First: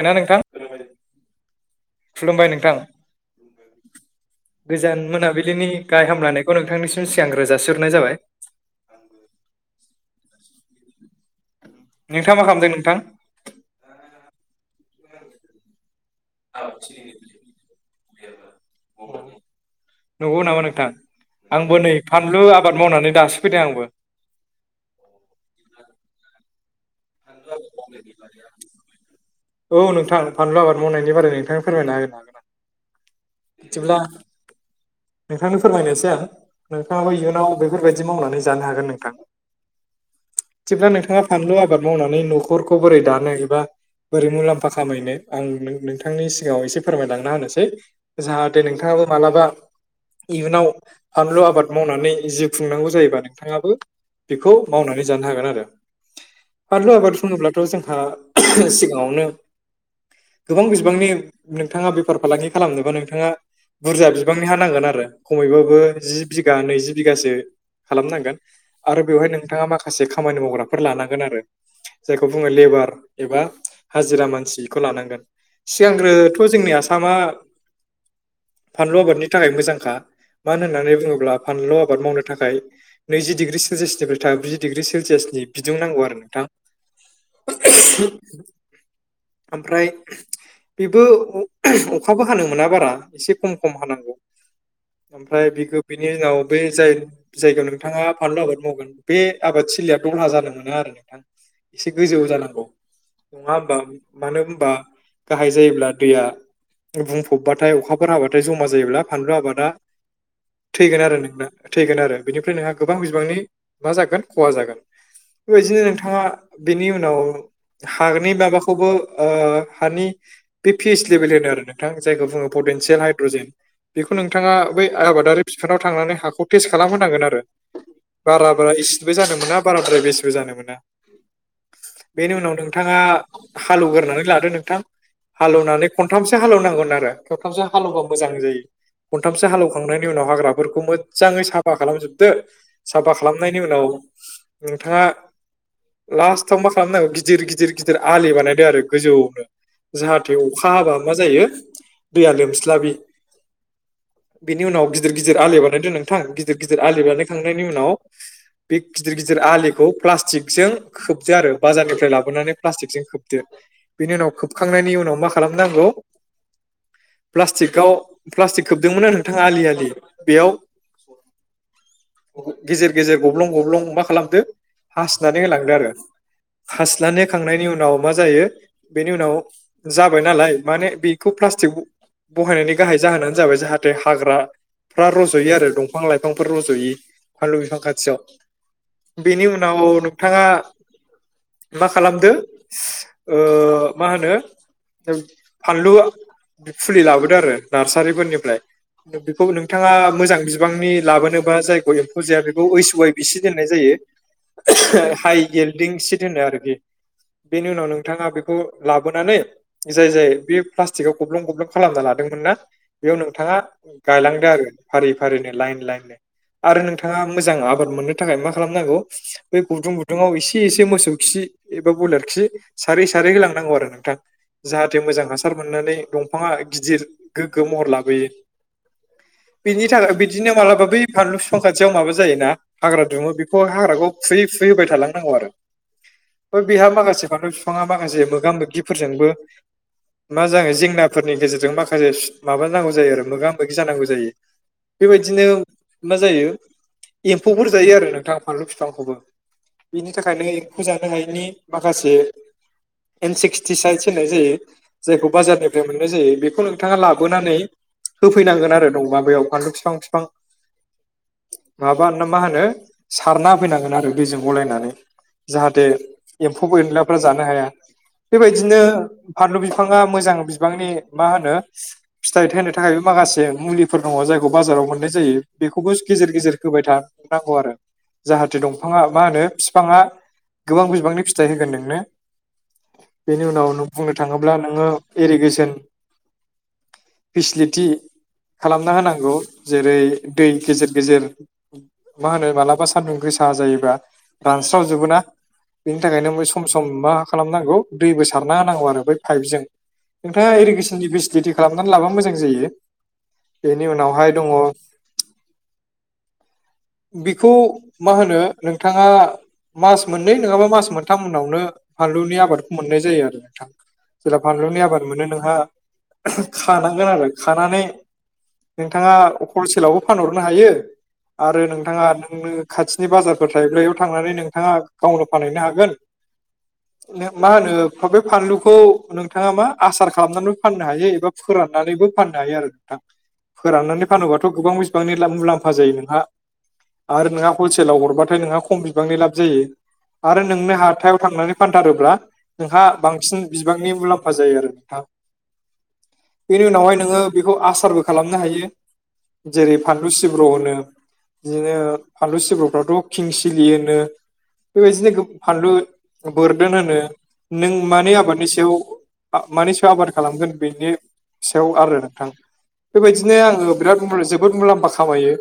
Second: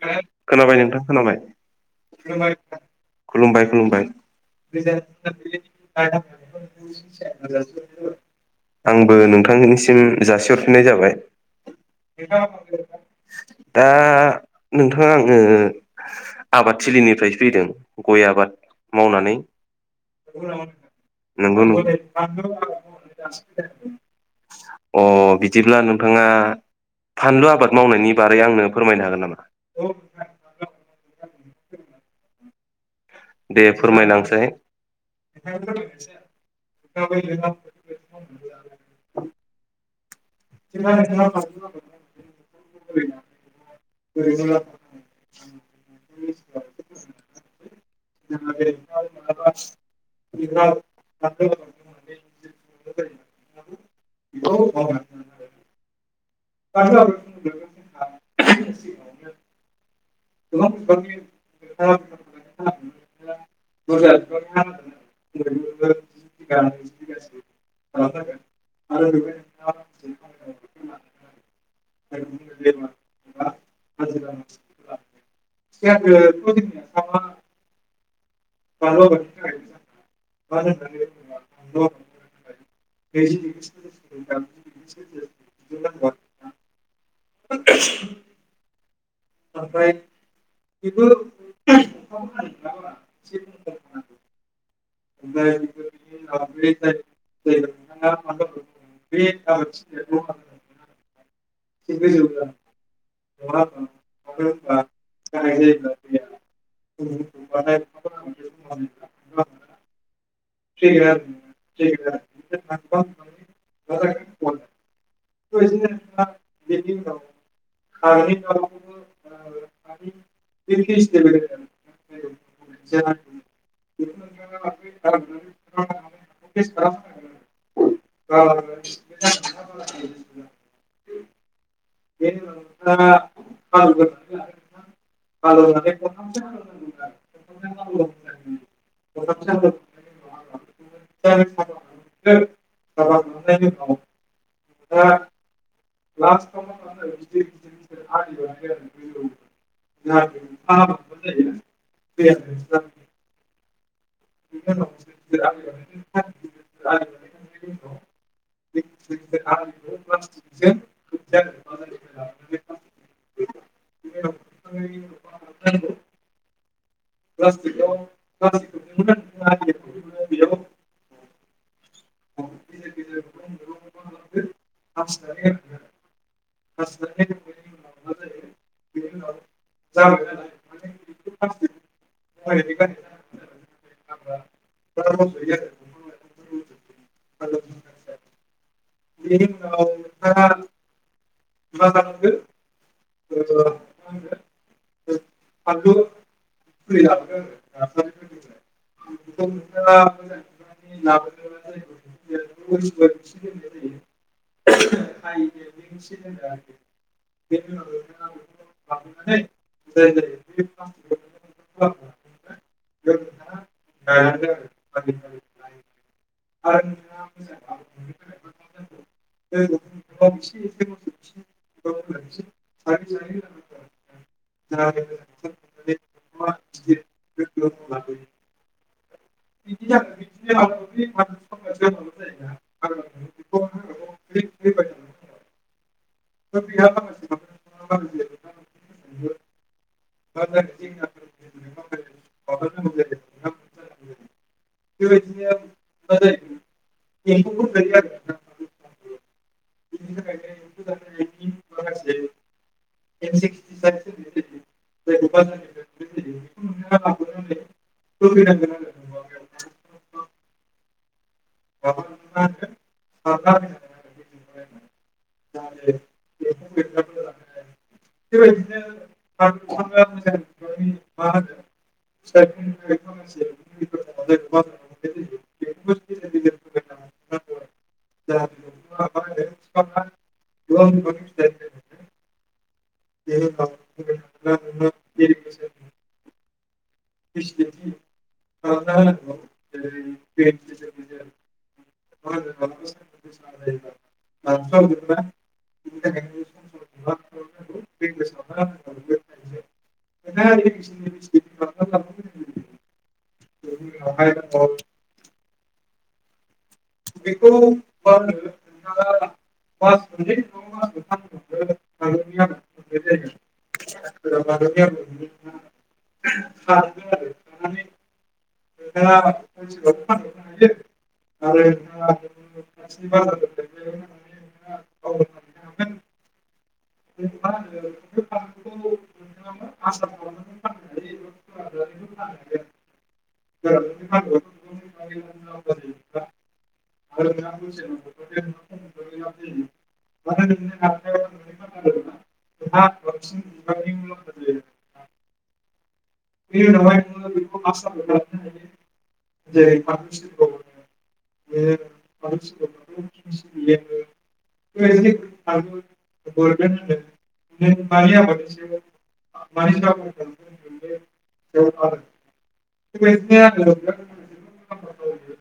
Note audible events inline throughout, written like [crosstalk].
ना नोंथां खोनाबाय नोंथां खोनाबाय। खुलुमबाय नोंथां खुलुमबाय खुलुमबाय। गोजान मोनाबिलिनि गाहाय हामलायनायखौ नोंथांनिसिम सिगांग्रो जासिहरनाय जाबाय [unintelligible] आंबो नोंथांनिसिम जासिहर नाय जाबाय नोंथाङा मा खालामदों नोंथां दा नोंथाङा आङो आबादथिलिनिफ्राय फैदों गय आबाद मावनानै नंगौ नामा नोंथां नंगौ आंबो नंगौ नै फानलु आबाद मावनानै दासो फैदों आंबो अ बिदिब्ला नोंथाङा फानलु आबाद मावनायनि बारै आंनो फोरमायनो हागोन नामा औ नोंथां फानलु आबाद मावनायनिबारै नोंथाङा फोरमायनो होगोन दे फोरमायलांसाय नोंथांनो फोरमायनोसै आं नोंथाङाबो इयुनाव बेफोरबायदि मावनानै जानो हागोन नोंथां जेब्ला नोंथाङा फानलु आबाद मावनानै नखरखौ बोरै दानो एबा बोरै मुलाम्फा खामायनो आं नों नोंथांनि सिगाङाव एसे फोरमायलांना होनोसै जाहाथे नोंथाङा मालाबा इयुनाव फानलु आबाद मावनानै जिउ खुंनांगौ जायोबा नोंथाङाबो बेखौ मावनानै जानो नो हागोन आरो बानलु आबाद बुङोब्लाथ जोंहा सिगाङावनो गोबां बिबांनि नोंथाङा बेफार फालांगि खालामनोबा नोंथाङा बुरजा बिबांनि हा नांगोन आरो खमैबाबबो जि बिघा नैजि बिघासो खालामनांगोन आरो बेवहाय नोंथाङा माखासे खामानि मावग्राफोर लानांगोन आरो जायखौ बुङो लेबार एबा हाजिरा मानसिखौ लानांगोन सिगांग्रोथ जोंनि आसामा फानलु बानलु आबादनि आबाद थाखाय मोजांखा मानो होननानै बुङोब्ला फानलु आबाद मावनो थाखाय नैजि डिग्रि सेलसियासनिफ्राय था ब्रैजि डिग्रि सेलसियासनि बिदुं नांगौ आरो नोंथां ओमफ्राय बेबो अखाबो हानो मोना बारा एसे खम खम हानांगौ ओमफ्राय बेखौ बिनि उनाव बे जाय जायगायाव नोंथाङा फानलु आबाद मावगोन बे आबादथिलि दरहा जानो मोना आरो नोंथां एसे गोजौ जानांगौ नङा होमबा मानो हबा गाहाय जायोब्ला दैया बुंफबबाथाय अखाफोर हाबाथाय जमा जायोब्ला फानलु आबादा ! ! ! थैगोन आरो नोंना थैगोन आरो बेनिफ्राय नोंहा गोबां बिबांनि मा जागोन खहा जागोन बेबायदिनो नोंथाङा बेनि उनाव हानि माबाखौबो ओ हानि बे फिस लेभेल होनो आरो नोंथां जायखौ बुङो बे नबेल हायद्रजेन बेखौ नोंथाङा बै आ बिफानाव थांनानै हाखौ टेस्ट खालामहोनांगोन आरो बारा बारा इसिबो जानो मोना बाराद्राय बेसिबो जानो मोना बेनि उनाव नोंथाङा हालवग्रनानै लादो नोंथां हालेवनानै खनथामसो हालेवनांगोन आरो खेबथामसो हालेवबा मोजां जायो खनथामसो हालेवखांनायनि उनाव हाग्राफोरखौ मोजाङै साफा खालामजोबदो साफा खालामनायनि उनाव औ नोंथाङा लास्टाव मा खालामनांगौ गिदिर गिदिर गिदिर आलि बानायदों आरो गोजौनो जाहाथे अखा हाबा मा जायो दैया लोमस्लाबि बेनि उनाव गिदिर गिदिर आलि बानायदों नोंथां गिदिर गिदिर आलि बानायखांनायनि उनाव बे गिदिर गिदिर आलिखौ प्लास्टिकजों खोबदो आरो बाजारनिफ्राय लाबोनानै प्लास्टिकजों खोबदो बेनि उनाव खोबखांनायनि उनाव मा खालामनांगौ प्लास्टिकआव प्लास्टिक खोबदोंमोना नोंथाङा आलि आलि बेयाव गेजेर गेजेर गब्लं गब्लं मा खालामदो हासिनानै होलांदो आरो हासिनानै होखांनायनि उनाव मा जायो बेनि उनाव जाबाय नालाय माने बेखौ प्लास्टिक बहायनायनि गाहाय जाहोनानो जाबाय जाहाथे हाग्राफ्रा रज'यो आरो दंफां लाइफ बिफांफोर रज'यि फानलु बिफां खाथियाव। बेनि उनाव नोंथाङा मा खालामदो? ओ मा होनो जों फानलु फुलि लाबोदो आरो। नार्सारिफोरनिफ्राय बिखौ नोंथाङा मोजां बिबांनि लाबोनोबा जायखौ एब फुजाया बिखौ ओइच वाइ बिचि दोननाय जायो। [unintelligible] हाइ गेल्दिं सिट होनो आरोबि। बेनि उनाव नोंथाङा बेखौ लाबोनानै जाय जाय बिब प्लास्टिकआव गब्लं गब्लं खालामना लादोंमोन ना? बेयाव नोंथाङा गायलांदो आरो फारि फारिनो लाइन लाइननो। आरो नोंथाङा मोजां आबाद मोननो थाखाय मा खालामनांगौ बे गुदुं गुदुाव एसे एसे मोसौ खि एबा बयलार खि सारै सारै होलांनांगौ आरो नोंथां जाहाथे मोजां हासार मोननानै दंफांआ आय गिदिर गोग्गो महर लाबोयो। बेनि थाखाय बिदिनो मालाबा बै फानलु बिफां खाथियाव माबा जायो ना हाग्रा दुमो बेखौ हाग्राखौ फुयै फु फै होबाय थालांनांगौ आरो। ओ बेहा माखासे फानलौ बिफाङा माखासे मोगा मोगिफोरजोंबो मा जागोनो जेंनाफोरनि गेजेरजों माखासे सु माबानांगौ जायो आरो मोगा मोगि जानांगौ जायो। बेबायदिनो मा जायो एम्फौफोर जायो आरो नोंथां फानलु बिफांखौबो। बिनि थाखायनो एम्फौ जानो हायैनि माखासे इनसिक्टिसाइदस होननाय जायो जायखौ बाजारनिफ्राय मोननाय जायो बेखौ नोंथाङा लाब बोनानै होफैनांगोन आरो दंबा बेयाव फानलु फिफां फिफां। माबा ना मा होनो सारना होफैनांगोन आरो दैजों। गलायनानै जाहाथे एम्फौ एनलाफ्रा जानो हाया। बेबायदिनो फानलु बिफाङा मोजां बिबांनि मा होनो फिथाइ थाइनो थाखाय माखासे मुलिफोर दङ जायखौ बाजाराव मोननै जायो बेखौबो गेजेर गेजेर होबाय था नांगौ आरो। जाहाथे दंफाङा मा होनो फिफाङा गोबां बिबांनि फिथाइ होगोन नोंनो। बेनि उनाव नों बुंनो थाङोब्ला नोङो इरिगोसोन फिसलिटि खालामना होनांगौ। जेरै दै गेजेर गेजेर मा होनो मालाबा सान्दुं गोसा जायोबा रानस्रावजोबो ना? बेनि थाखायनो मै सम सम मा खालामनांगौ दैबो सारना होनांगौ आरो बै पाइपजों। नोंथाङा इरिगेसननि बिसटेटिब खालामना लाबा मोजां जायो। बेनि उनावहाय दङ। बिखौ मा होनो नोंथाङा मास मोननै नङाबा मास मोनथाम उनावनो फानलुनि आबादखौ मोननाय जायो आरो नोंथां। जेला फानलुनि आबाद मोनो नोंहा ओहो खानांगोन आरो खानानै नोंथाङा हलसेलावबो फानहरनो हायो। आरो नोंथाङा नोंनो खाथिनि बाजारफोर थाराइब्रैयाव थांनानै नोंथाङा गावनो फानहैनो हागोन? नो मा होनो बे फानलुखौ नोंथाङा मा आसार खालामनानै फाननो हायो। एबा फोराननानैबो फाननो हायो आरो नोंथां। फोराननानै फानोबाथ' गोबां बिसिबांनि लाब मुलाम्फा जायो नोंहा? आरो नोंहा हलसेलाव हरबाथाय नोंहा खम बिबांनि लाब जायो आरो नोंनो हाथायाव थांनानै फानथारोब्ला नोंहा बांसिन बिबांनि मुलाम्फा जायो आरो नोंथां। बेनि उनावहाय नोङो बिखौ आसारबो खालामनो हायो। जेरै फानलु सिब्र' होनो। बिदिनो फानलु सिब्रुफ्राथ' खिं सिलियोनो। बेबायदिनो गोब फानलु बोरदोन होनो नों माने आबादनि सायाव आ मानि सायाव आबाद खालामगोन बि सायाव आरो नोंथां। बेबायदिनो आङो बिराद मो जोबोद मुलाम्फा खामायो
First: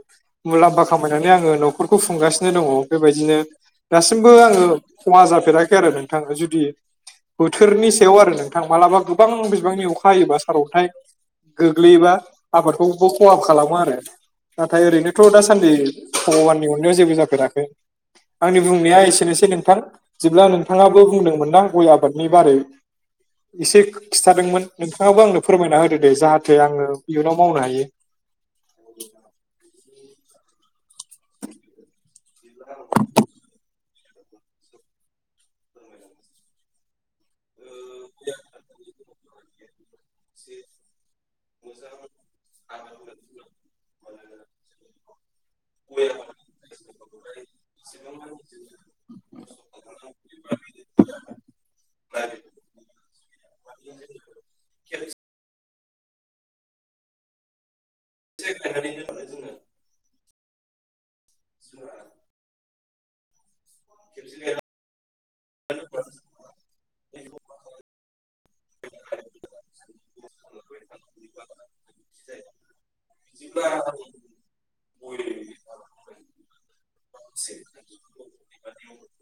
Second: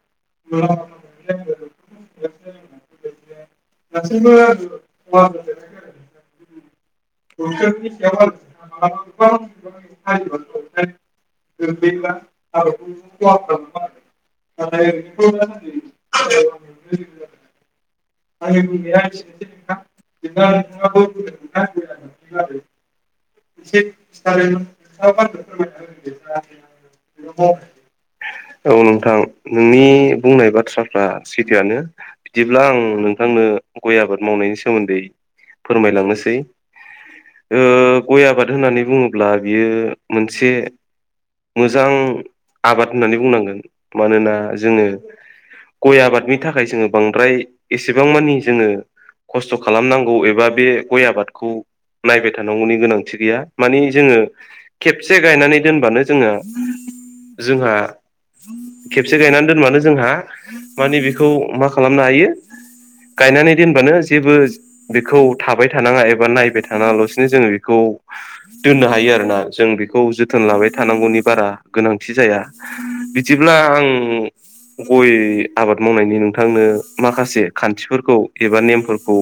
मुलाम्फा खामायनानै आङो न'खरखौ खुंगा सिनो दङ' बेबायदिनो दासिमबो आङो खहा जाफेराखै आरो नोंथां जुदि बोथोरनि सायाव आरो नोंथां मालाबा गोबां बिबांनि अखा हायोबा सारन्थाइ गोग्लैयोबा आबादखौबो खहा खालामो आरो। नाथाय ओरैनोथ' दासान्दि भगवाननि अननायाव जेबो जाफेराखै। आंनि बुंनाया एसेनोसै नोंथां। बिदिब्ला नोंथाङाबो बुंदोंमोनना गय आबादनि बारै एसे खिथादोंमोन नोंथाङाबो आंनो फोरमायना होदो दे जाहाथे आंङो इयुनाव मावनो हायो औ नोंथां नोंनि बुंनाय बाथ थ्राफ्रा सैथोआनो बिदिब्ला आं नोंथांनो गय आबाद मावनायनि सोमोन्दै फोरमायलांनोसै ओ गय आबाद होननानै बुङोब्ला बियो मोनसे मोजां आबाद होननानै बुंनांगोन मानोना जोङो गय आबादनि थाखाय जोङो बांद्राय एसेबां मानि जोङो खस्थ' खालामनांगौ एबा बे गय आबादखौ नायबाय थानांगौनि गोनां थि गैया माने जोङो खेबसे गायनानै दोनबानो जोङो जोंहा खेबसे गायनानै दोनबानो जोंहा माने बेखौ मा खालामनो हायो गायनानै दोनबानो जेबो बेखौ थाबाय थानाङा एबा नायबाय था नाङा लसिनो जोङो इखौ दोननो हायो आरोना जों बेखौ जोथोन लाबाय थानांगौनि बारा गोनांथि जाया बि जेब्ला आं गय आबाद मावनायनि नोंथांनो माखासे खान्थिफोरखौ एबा नेमफोरखौ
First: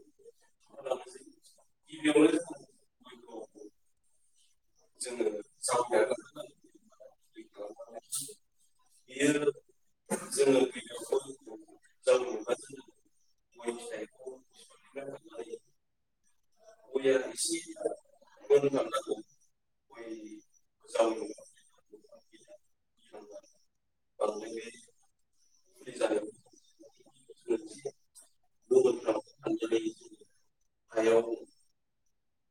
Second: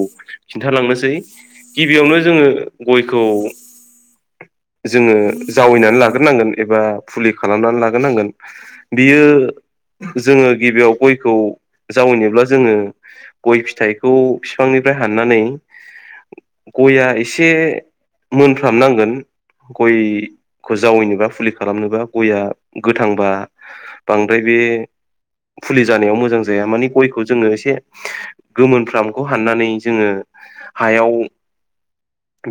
खिन्थालांनोसै गिबियावनो जोङो गयखौ [inaudible] जोङो जावैनानै लाग्रोनांगोन एबा फुलि खालामनानै लाग्रोनांगोन बियो जोङो गिबियाव गयखौ जावैनोब्ला जोङो गय फिथाइखौ फिफांनिफ्राय हाननानै गया एसे मोनफ्राम नांगोन गयखौ जावैनोबा फुलि खालामनोबा गया गोथांबा बांद्राय बे बे फुलि जानायाव मोजां जाया माने गयखौ जोङो एसे गोमोनफ्रामखौ हाननानै जोङो हायाव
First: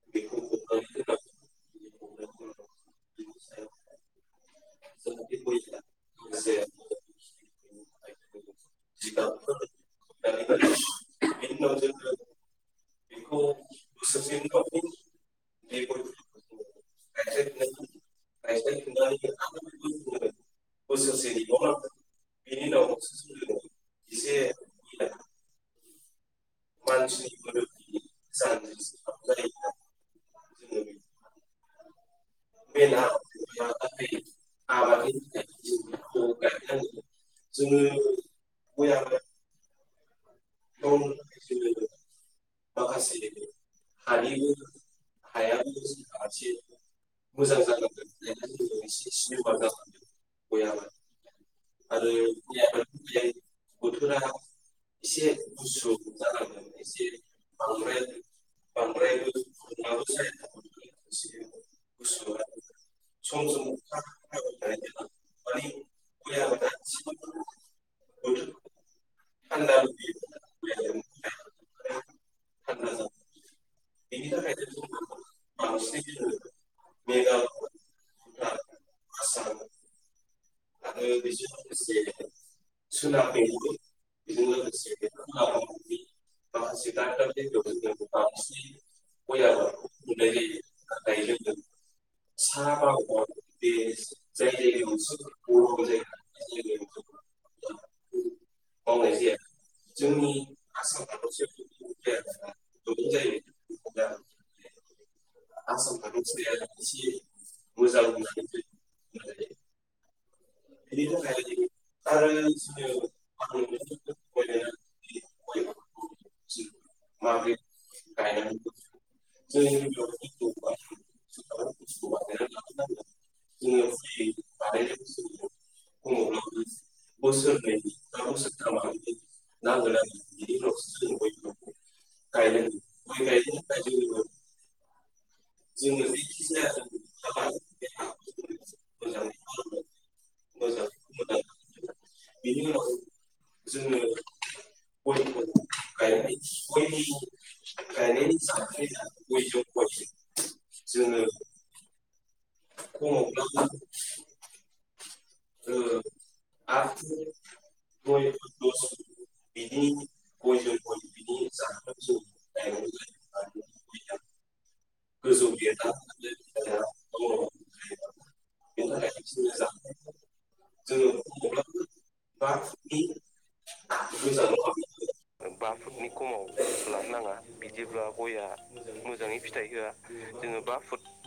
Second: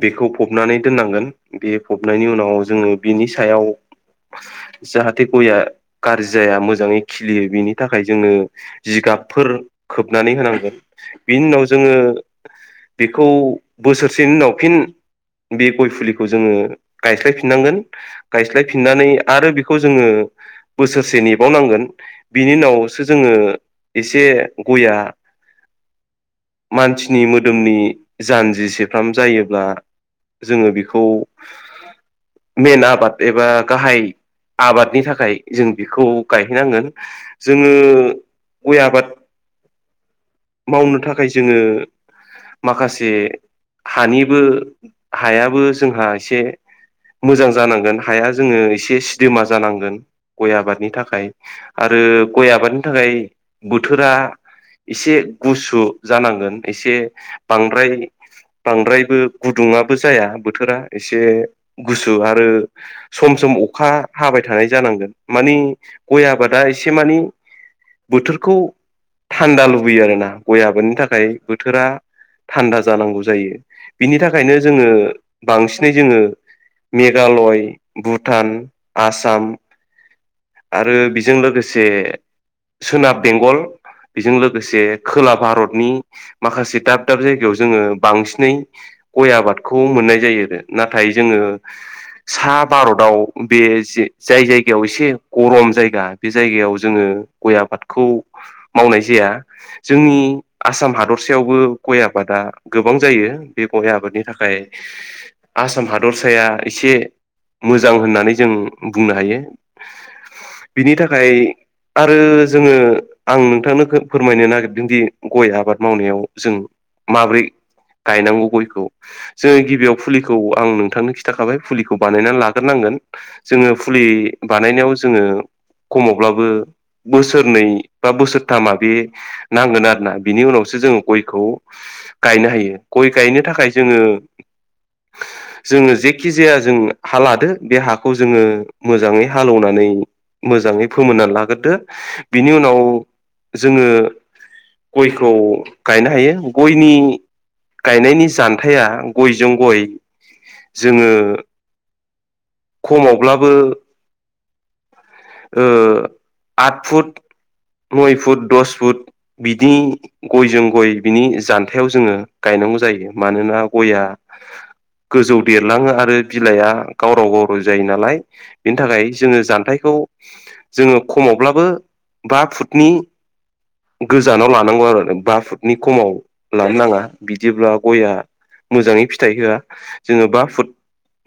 बेखौ फबनानै दोननांगोन बे फबनायनि उनाव जोङो बिनि सायाव जाहाथे गया गाज्रि जाया मोजाङै खिलियो बिनि थाखाय जोंनो जिगा गाबफोर खोबनानै होनांगोन बिनि उनाव जोङो बेखौ बोसोरसेनि उनाव फिन बे गय फुलिखौ जोङो गायस्लायफिननांगोन गायस्लायफिननानै आरो बेखौ जोङो बोसोरसे नेबाव नांगोन बिनि उनावसो जोङो एसे गया मानसिनि मोदोमनि जानजिसेफ्राम जायोब्ला जोङो बेखौ मेन आबाद एबा गाहाय आबादनि थाखाय जों बेखौ गायहैनांगोन जोङो गय आबाद मावनो थाखाय जोङो माखासे हानिबो हायाबो जोंहा एसे मोजां जानांगोन हाया जोङो एसे सिदोमा जानांगोन गय आबादनि थाखाय आरो गय आबादनि थाखाय बोथोरा एसे गुसु जानांगोन एसे बांद्राय बांद्रायबो गुदुङाबो जाया बोथोरा एसे गुसु आरो सम सम अखा हाबाय थानाय बोथोरखौ थान्दा लुबैयो आरोना गय आबोनि थाखाय बोथोरा। थान्दा जानांगौ जायो बिनि थाखायनो जोङो बांसिनै जोङो मेघालय भुटान आसाम। आरो बेजों लोगोसे सोनाब बेंगल बेजों लोगोसे। खोला भारतनि माखासे दाब दाब जायगायाव जोङो बांसिनै गय आबादखौ मोनना नाय जायो आरो नाथाय जोङो सा भारताव बे जे जाय जायगायाव एसे ग जायगा बे जायगायाव जोङो गय आबादखौ मावनाय जाया। जोंनि आसाम हादरसेयावबो गय आबादा गोबां जायो बे गय आबादनि थाखाय। [inaudible] आसाम हादरसाया एसे मोजां होननानै जों बुंनो हायो। बिनि थाखाय आरो जोङो आं नोंथांनो खो फोरमायनो नागिर दों दि गय आबाद मावनायाव जों माब्रै गायनांगौ गयखौ जोङो गिबियाव फुलिखौ आं नोंथांनो खिन्थाखाबाय फुलिखौ बानायनानै लाग्रोनांगोन। जोङो फुलि बानायनायाव जोङो खमावब्लाबो बोसोरनै बा बोसोरथामा बे नांगोन आरोना बिनि उनावसो जोङो गयखौ गायनो हायो गय गायनो थाखाय जोङो [unintelligible] जोङो जेखि जाया जों हा लादो बे हाखौ जोङो मोजाङै हालेवनानै मोजाङै फोमोननानै लाग्रोदो बिनि उनाव जोङो गयखौ गायनो हायो गयनि गायनायनि जानथाया गयजों गय [unintelligible] जोङो खमावब्लाबो [unintelligible] ओ आद फुट [unintelligible] नय फुट दस फुट बिदि गयजों गय बिनि जान्थायाव जोङो गायनांगौ जायो मानोना गया। गोजौ देरलाङो आरो बिलाइआ गावराव-गावराव जायो नालाय बेनि थाखाय जोङो जानथायखौ। जोङो खमावब्लाबो बा फुटनि। गोजानाव लानांगौ आरो बा फुटनि खमाव लानो नाङा बिदिब्ला गयआ। मोजाङै फिथाइ होआ। जोङो बा फुट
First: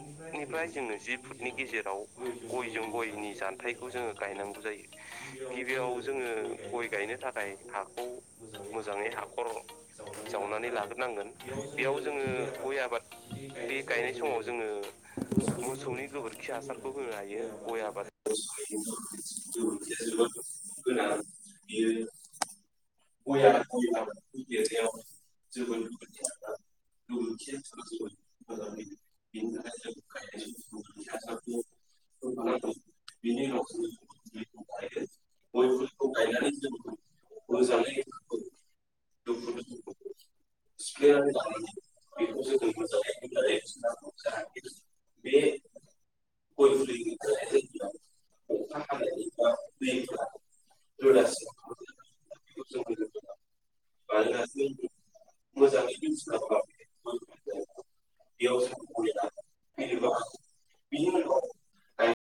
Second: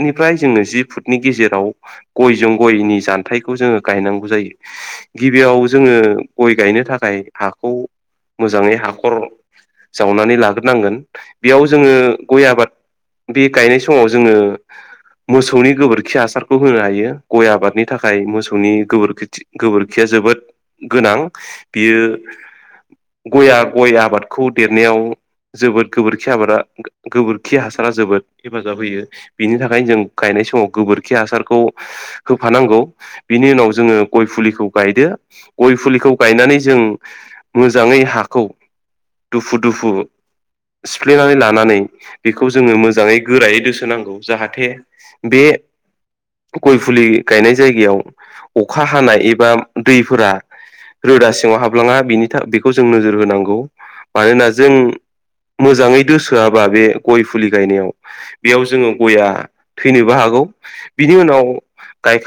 निफ्राय जोङो जि फुटनि गेजेराव गयजों गयनि जान्थायाइखौ जोङो। गायनांगौ जायो गिबियाव जोङो गय गायनो थाखायश थाखाय हाखौ। मोजाङै हाखर जावनानै लाग्रोनांगोन बेयाव जोङो गय आबाद। बे गायनाय समाव जोङो। मोसौनि गोबोरखि हासारखौ होनो हायो गय आबादनि थाखाय मोसौनि गोबोरखि थि गोबोरखिया जो जोबोद गोनां बियो [unintelligible] गया-गय आबादखौ देरनायाव जोबोद गोबोरखि आबादा गोबोरखि हासारा जोबोद। हेफाजाब होयो बेनि थाखायनो जों गायनाय समाव गोबोरखि हासारखौ होफानांगौ। बिनि उनाव जोङो गय फुलिखौ गायदो गय फुलिखौ गायनानै जों। मोजाङै हाखौ। दुफु-दुफु सिफ्लेनानै लानानै बेखौ जोङो मोजाङै गोरायै दोसोनांगौ जाहाथे बे गय फुलि गायनाय जायगायाव अखा हानाय एबा दैफोरा रोदा सिङाव हाबलाङा बेनि था बेखौ जों नोजोर होनांगौ मानोना जों मोजाङै दोसोआबा बे गय फुलि गायनायाव‌ बेयाव जोङो गया थैनोबो हागौ बिनि उनाव गायखां